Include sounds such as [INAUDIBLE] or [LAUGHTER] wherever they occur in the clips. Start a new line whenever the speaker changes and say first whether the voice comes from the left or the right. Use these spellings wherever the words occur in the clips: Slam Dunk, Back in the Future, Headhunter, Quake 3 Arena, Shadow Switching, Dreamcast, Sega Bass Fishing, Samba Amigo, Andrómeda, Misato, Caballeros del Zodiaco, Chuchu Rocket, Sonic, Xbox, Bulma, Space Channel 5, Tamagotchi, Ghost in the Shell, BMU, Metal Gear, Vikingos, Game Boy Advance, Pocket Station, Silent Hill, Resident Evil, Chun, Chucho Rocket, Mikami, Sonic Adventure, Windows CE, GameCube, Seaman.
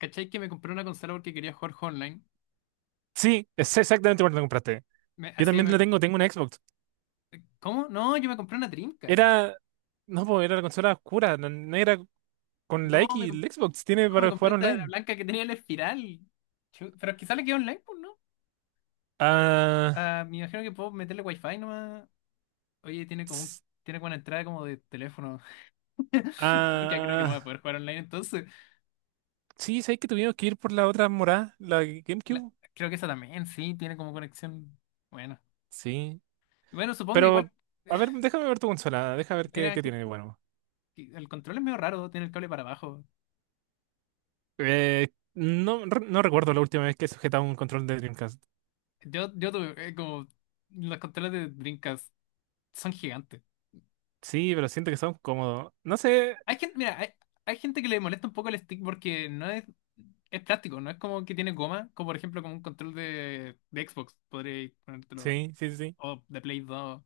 left: ¿Cachai que me compré una consola porque quería jugar online?
right: Sí, es exactamente cuando la compraste.
left: Me,
right: Yo
left: así que
right: también la
left: me,
right: tengo, tengo una Xbox.
left: ¿Cómo? No, yo me compré una Dreamcast.
right: Era, no, po, era la consola oscura, la negra con la
left: No,
right: X,
left: me, comp-
right: el Xbox tiene
left: no, me
right: para
left: compré
right: jugar
left: esta la
right: online.
left: blanca que tenía la espiral. Pero quizá le queda online, pues, ¿no?
right: Ah,
left: Ah, me imagino que puedo meterle wifi nomás. Oye,
right: s-
left: tiene como una entrada como de teléfono. [LAUGHS] Mucha, creo que no voy a
right: ah,
left: poder jugar online entonces.
right: sí, sabes que tuvimos que ir por la otra morada, la
left: La-
right: GameCube.
left: Creo que esa también, sí, tiene como conexión. Bueno.
right: Sí,
left: Bueno, supongo igual.
right: pero, a ver,
left: [SIGHS]
right: déjame ver tu consola, déjame ver
left: Mira,
right: qué
left: que,
right: tiene de bueno.
left: que el control es medio raro, tiene el cable para abajo.
right: No, no recuerdo la última vez que he sujetado un control de Dreamcast.
left: Yo tuve como los controles de Dreamcast son gigantes.
right: Sí, pero siento que son cómodos. No sé,
left: Hay gente, mira, hay, hay gente que le molesta un poco el stick porque no es, es plástico, no es como que tiene goma, como por ejemplo como un control de Xbox, podréis ponértelo,
right: sí, sí, sí.
left: o de Play 2.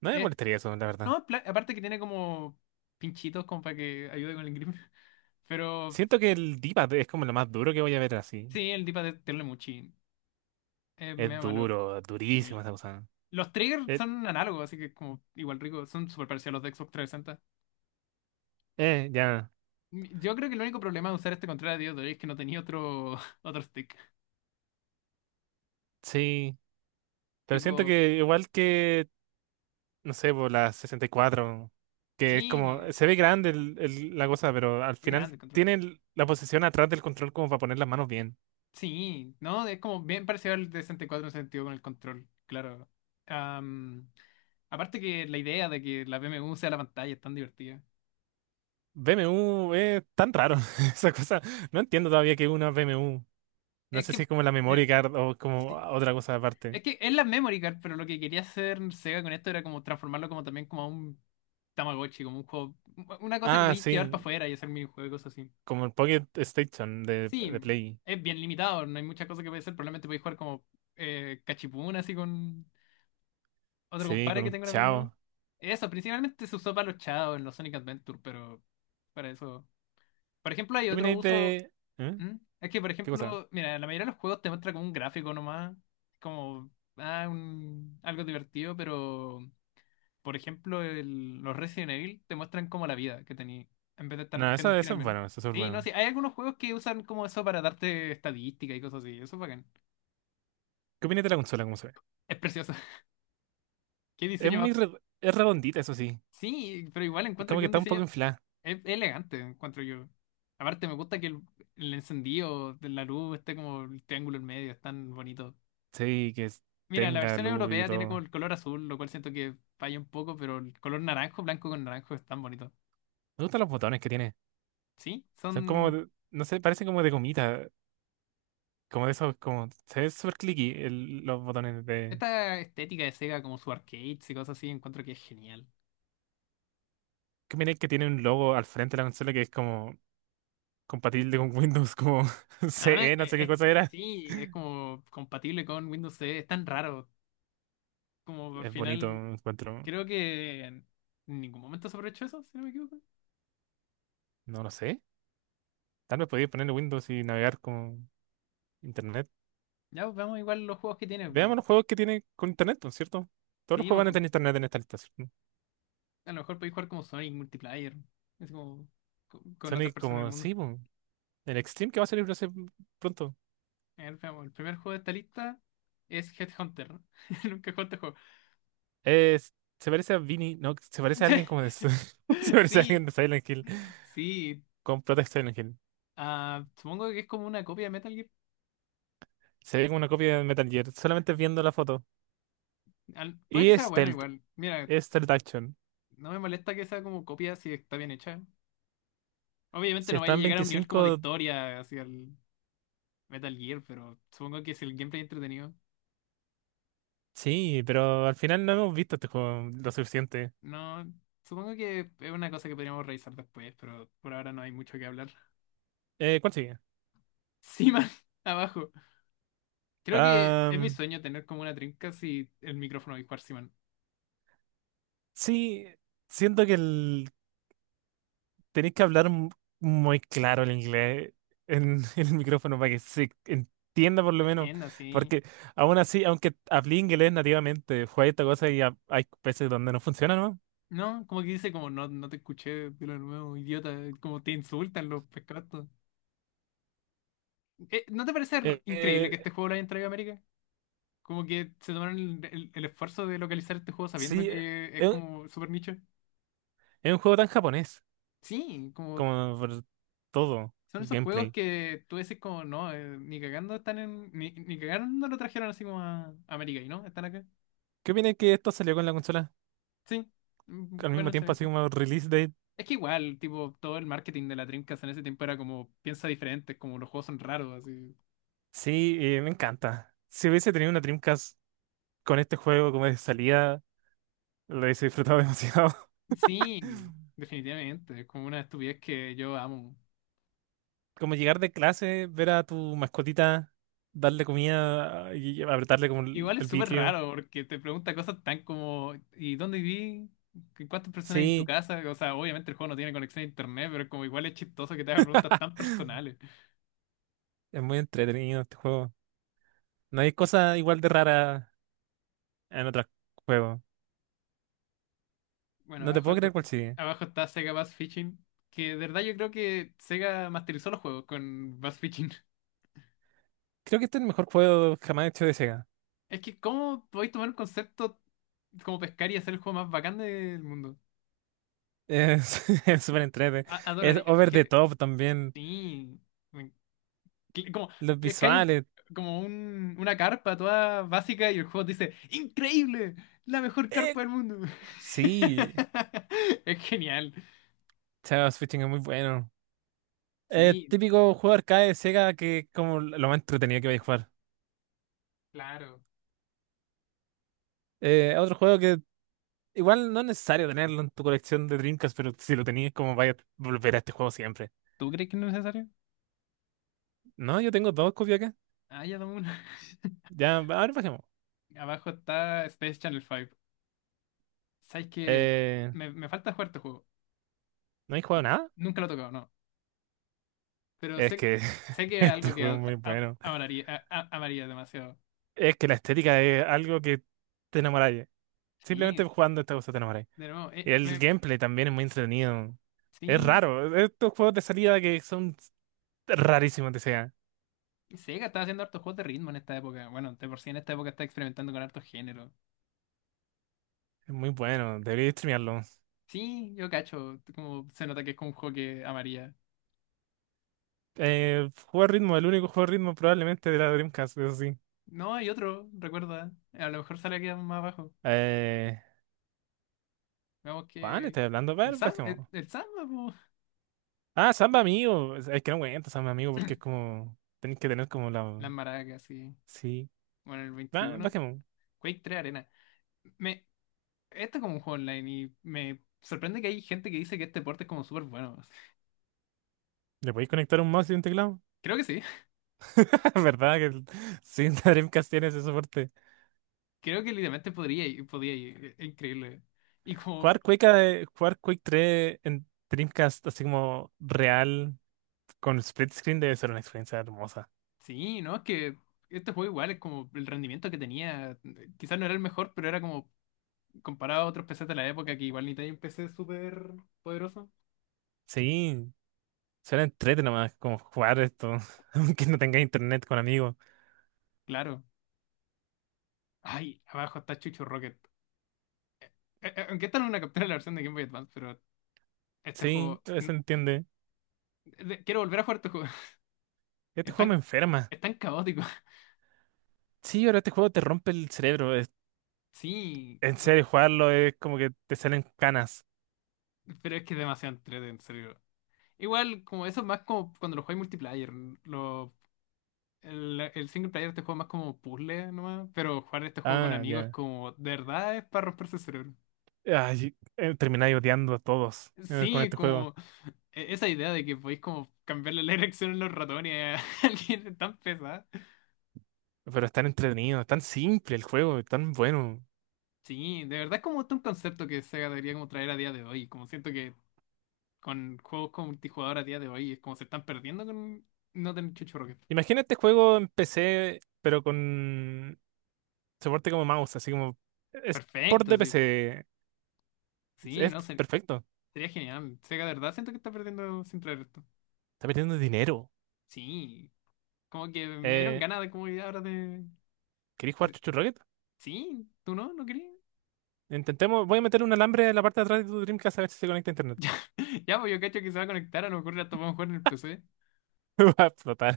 right: No me
left: Es,
right: molestaría eso, la
left: no,
right: verdad.
left: es pla- Aparte que tiene como pinchitos como para que ayude con el grip. [LAUGHS] Pero
right: Siento que el Dipa es como lo más duro que voy a ver así.
left: sí, el dipa de Terlemuchi es
right: Es
left: medio malo,
right: duro, durísimo
left: sí.
right: esa cosa.
left: Los triggers
right: Eh,
left: son análogos, así que es como igual rico, son súper parecidos a los de Xbox
right: ya,
left: 360. Yo creo que el único problema de usar este control a día de hoy es que no tenía otro, [LAUGHS] otro stick.
right: sí. Pero siento
left: Tipo,
right: que igual que, No sé, por la 64 que es como,
left: Sí,
right: se ve grande la cosa, pero al
left: es
right: final
left: grande el control.
right: tiene la posición atrás del control como para poner las manos bien.
left: Sí, ¿no? Es como bien parecido al de 64 en ese sentido con el control, claro. Am, Aparte que la idea de que la BMW sea la pantalla es tan divertida.
right: BMU es tan raro, [LAUGHS] esa cosa. No entiendo todavía que es una BMU. No
left: Es
right: sé si
left: que,
right: es como la memory
left: mira,
right: card o como
left: sí.
right: otra cosa aparte.
left: Es que es la memory card, pero lo que quería hacer Sega con esto era como transformarlo como también como a un Tamagotchi, como un juego, una cosa que
right: Ah,
left: podéis llevar para
right: sí,
left: afuera y hacer minijuegos y cosas así.
right: como el Pocket Station de
left: Sí,
right: Play.
left: es bien limitado, no hay muchas cosas que podéis hacer, probablemente podéis jugar como cachipún así con, otro
right: Sí,
left: compadre
right: con
left: que
right: un
left: tengo una BMW.
right: chao.
left: Eso, principalmente se usó para los chavos en los Sonic Adventure, pero para eso. Por ejemplo, hay
right: ¿Qué
left: otro
right: opináis
left: uso.
right: de...? ¿Eh?
left: ¿Mm? Es que, por
right: ¿Qué cosa?
left: ejemplo, mira, la mayoría de los juegos te muestra como un gráfico nomás, como algo divertido, pero por ejemplo, los Resident Evil te muestran como la vida que tenía en vez de estar,
right: No,
left: tener que ir al
right: eso es
left: menú.
right: bueno, eso es súper
left: Sí, no,
right: bueno.
left: sí, hay algunos juegos que usan como eso para darte estadística y cosas así, eso es bacán.
right: ¿Qué opináis de la consola, cómo se ve?
left: Es precioso. [LAUGHS] Qué
right: Es
left: diseño más.
right: muy es redondita, eso sí.
left: Sí, pero igual
right: Es
left: encuentro
right: como
left: que
right: que
left: un
right: está un poco
left: diseño.
right: inflada.
left: Es elegante, encuentro yo. Aparte, me gusta que el encendido de la luz esté como el triángulo en medio, es tan bonito.
right: Sí, que es-
left: Mira, la
right: tenga
left: versión
right: luz y
left: europea tiene como
right: todo.
left: el color azul, lo cual siento que falla un poco, pero el color naranjo, blanco con naranjo es tan bonito.
right: Me gustan los botones que tiene.
left: Sí,
right: Son como,
left: son...
right: de- no sé, parecen como de gomita. Como de esos, como... Se ve súper clicky los botones de...
left: Esta estética de Sega, como su arcades y cosas así, encuentro que es genial.
right: ¿Qué opináis que tiene un logo al frente de la consola que es como compatible con Windows, como [LAUGHS]
left: Además,
right: CE, no sé qué cosa era?
left: sí, es como compatible con Windows CE, es tan raro. Como al
right: Es bonito,
left: final,
right: encuentro.
left: creo que en ningún momento se aprovechó eso, si no me equivoco.
right: No lo sé. Tal vez podéis ponerle Windows y navegar con internet.
left: Ya, pues, veamos igual los juegos que tiene, pues.
right: Veamos los juegos que tiene con internet, ¿no es cierto? Todos los
left: Sí,
right: juegos van a tener internet en esta lista, ¿cierto?
left: a lo mejor podéis jugar como Sonic multiplayer. Es como con, otra
right: Sonic
left: persona del
right: como,
left: mundo.
right: sí, po. El Extreme que va a salir no sé, pronto.
left: A ver, veamos, el primer juego de esta lista es Headhunter. [LAUGHS] Nunca he jugado este juego.
right: Es- se parece a Vinny, no, se parece a alguien como de... [LAUGHS]
left: [LAUGHS]
right: Se parece a
left: Sí,
right: alguien de Silent Hill,
left: sí.
right: con Protect Silent Hill.
left: Ah, supongo que es como una copia de Metal Gear.
right: Se ve como una copia de Metal Gear, solamente viendo la foto.
left: Puede que
right: Y
left: sea bueno
right: Stealth,
left: igual. Mira,
right: Stealth Action.
left: no me molesta que sea como copia si está bien hecha. Obviamente
right: Si
left: no
right: está
left: vaya a
right: en
left: llegar a un nivel como de
right: 25,
left: historia hacia el Metal Gear, pero supongo que si el gameplay es entretenido.
right: sí, pero al final no hemos visto este juego lo suficiente.
left: No, supongo que es una cosa que podríamos revisar después, pero por ahora no hay mucho que hablar.
right: ¿Cuál sigue?
left: Seaman, [LAUGHS] abajo. Creo que es mi sueño tener como una trinca si el micrófono dispar Seaman.
right: Sí, siento que tenéis que hablar muy claro el inglés en, [LAUGHS] en el micrófono para que se entienda por lo menos,
left: Entienda, sí.
right: porque aún así, aunque hablé inglés nativamente, fue esta cosa y hay veces donde no funciona, ¿no?
left: No, como que dice como no, no te escuché de lo nuevo, idiota, como te insultan los pescados. ¿No te parece
right: Eh,
left: increíble que
right: eh,
left: este juego lo hayan traído a América? Como que se tomaron el, el esfuerzo de localizar este juego sabiendo
right: sí,
left: que es
right: es,
left: como super nicho.
right: es un juego tan japonés
left: Sí, como
right: como por todo
left: son
right: el
left: esos juegos
right: gameplay.
left: que tú decís como no, ni cagando están en, ni cagando lo trajeron así como a América y no, están acá.
right: ¿Qué opinas que esto salió con la consola
left: Sí,
right: al
left: juegan
right: mismo
left: en.
right: tiempo, así como release date?
left: Es que igual, tipo, todo el marketing de la Dreamcast en ese tiempo era como, piensa diferente, como los juegos son raros, así.
right: Sí, me encanta. Si hubiese tenido una Dreamcast con este juego como de salida lo he disfrutado demasiado. [LAUGHS]
left: Sí, definitivamente, es como una estupidez que yo amo.
right: Como llegar de clase, ver a tu mascotita, darle comida ah, y apretarle como
left: Igual es
right: el
left: súper
right: vitrio.
left: raro porque te pregunta cosas tan como, ¿y dónde viví? ¿Cuántas personas hay en tu
right: Sí,
left: casa? O sea, obviamente el juego no tiene conexión a internet, pero como igual es chistoso que te hagan preguntas tan personales.
right: es muy entretenido este juego. No hay cosa igual de rara en otros juegos.
left: Bueno,
right: No te
left: abajo,
right: puedo creer cuál sigue.
left: abajo está Sega Bass Fishing, que de verdad yo creo que Sega masterizó los juegos con Bass Fishing. [LAUGHS]
right: Creo que este es el mejor juego jamás hecho de Sega.
left: Es que, ¿cómo podéis tomar un concepto como pescar y hacer el juego más bacán del mundo?
right: Es [LAUGHS] es súper entrete. Es
left: Adoraría.
right: over the top también.
left: Sí. me- Como,
right: Los
left: pescáis
right: visuales.
left: una carpa toda básica y el juego te dice: ¡Increíble! ¡La mejor
right: Eh,
left: carpa del mundo!
right: sí,
left: [LAUGHS] Es genial.
right: Shadow Switching es muy bueno. Es
left: Sí,
right: típico juego arcade de Sega que es como lo más entretenido que vais a jugar.
left: claro.
right: Otro juego que igual no es necesario tenerlo en tu colección de Dreamcast, pero si lo tenías, como vaya a volver a este juego siempre.
left: ¿Tú crees que no es necesario?
right: No, yo tengo dos copias acá.
left: Ah, ya dame una. [LAUGHS]
right: Ya, ahora bajemos.
left: Abajo está Space Channel 5. ¿Sabes que
right: Eh,
left: me falta jugar este juego?
right: ¿No hay jugado
left: N-
right: nada?
left: Nunca lo he tocado, no. Pero
right: Es
left: sé,
right: que [LAUGHS]
left: sé que es
right: este
left: algo que
right: juego es muy bueno.
left: amaría, amaría demasiado.
right: Es que la estética es algo que te enamoráis.
left: Sí,
right: Simplemente jugando esta cosa te enamoráis.
left: de nuevo,
right: Y el gameplay también es muy entretenido. Es
left: sí,
right: raro. E, estos juegos de salida que son rarísimos de sea.
left: Sega está haciendo hartos juegos de ritmo en esta época. Bueno, de por sí en esta época está experimentando con hartos géneros.
right: Es muy bueno. Debería streamearlo.
left: Sí, yo cacho, como se nota que es como un juego que amaría.
right: Juego de ritmo, el único juego de ritmo probablemente de la Dreamcast, eso sí.
left: No, hay otro, recuerda. A lo mejor sale aquí más abajo.
right: Eh,
left: Veamos
right: ¿cuál?
left: que...
right: Estoy hablando,
left: El
right: pero
left: Sam,
right: es
left: el,
right: como.
left: el Samba, po.
right: Ah, Samba Amigo. Es que no cuenta Samba Amigo porque es como. Tenés que tener como la.
left: Las maracas, sí.
right: Sí.
left: Bueno, el
right: Ah, es
left: 21,
right: como.
left: Quake 3 Arena. Me, Este es como un juego online y me sorprende que hay gente que dice que este deporte es como súper bueno. [LAUGHS]
right: ¿Le podéis conectar un mouse y un teclado?
left: Creo que sí. [LAUGHS]
right: [LAUGHS] ¿Verdad que el- sí, la Dreamcast tiene ese soporte?
left: Creo que literalmente podría ir, podría ir. Es increíble. Y como,
right: Jugar Quake 3 en Dreamcast, así como real, con split screen, debe ser una experiencia hermosa.
left: sí, ¿no? Es que este juego igual es como el rendimiento que tenía. Quizás no era el mejor, pero era como comparado a otros PCs de la época que igual ni tenía un PC súper poderoso.
right: Sí, suena entrete nomás, como jugar esto, [LAUGHS] aunque no tenga internet con amigos.
left: Claro. Ay, abajo está Chucho Rocket. Aunque esta no es una captura de la versión de Game Boy Advance, pero este
right: Sí,
left: juego...
right: se entiende.
left: Quiero volver a jugar este juego. [LAUGHS]
right: Este
left: Es
right: juego me
left: tan,
right: enferma.
left: es tan caótico. [LAUGHS]
right: Sí, ahora este juego te rompe el cerebro.
left: Sí,
right: En serio, jugarlo es como que te salen canas.
left: pero es que es demasiado entretenido, en serio. Igual, como eso es más como cuando lo juegas multiplayer. Lo, el single player te juega más como puzzle nomás. Pero jugar este juego con
right: Ah,
left: amigos es
right: ya.
left: como, de verdad, es para romperse el cerebro.
right: Ay, termináis odiando a todos con
left: Sí,
right: este juego.
left: como esa idea de que podéis como cambiarle la dirección en los ratones a [LAUGHS] alguien es tan pesada.
right: Pero es tan entretenido, es tan simple el juego, es tan bueno.
left: Sí, de verdad es como un concepto que Sega debería como traer a día de hoy. Como siento que con juegos con multijugador a día de hoy es como se están perdiendo con no tener Chucho Rocket.
right: Imagina este juego en PC, pero con soporte como mouse, así como es port
left: Perfecto,
right: de
left: sí.
right: PC. Es
left: Sí,
right: es
left: no sé.
right: perfecto.
left: Sería genial. O sea, de verdad siento que está perdiendo sin traer esto.
right: Está perdiendo dinero.
left: Sí, como que me dieron
right: Eh,
left: ganas de como ya ahora de...
right: ¿Queréis jugar
left: de-
right: Chuchu Rocket?
left: Sí, ¿tú no? ¿No crees?
right: Intentemos, voy a meter un alambre en la parte de atrás de tu Dreamcast a ver si se conecta a internet.
left: [LAUGHS] Ya, ya, pues yo cacho que se va a conectar, a lo mejor hasta podemos jugar en el PC.
right: [LAUGHS] Va a explotar.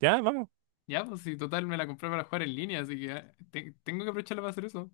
right: Ya, vamos.
left: Ya, pues si total me la compré para jugar en línea, así que ah, tengo que aprovecharla para hacer eso.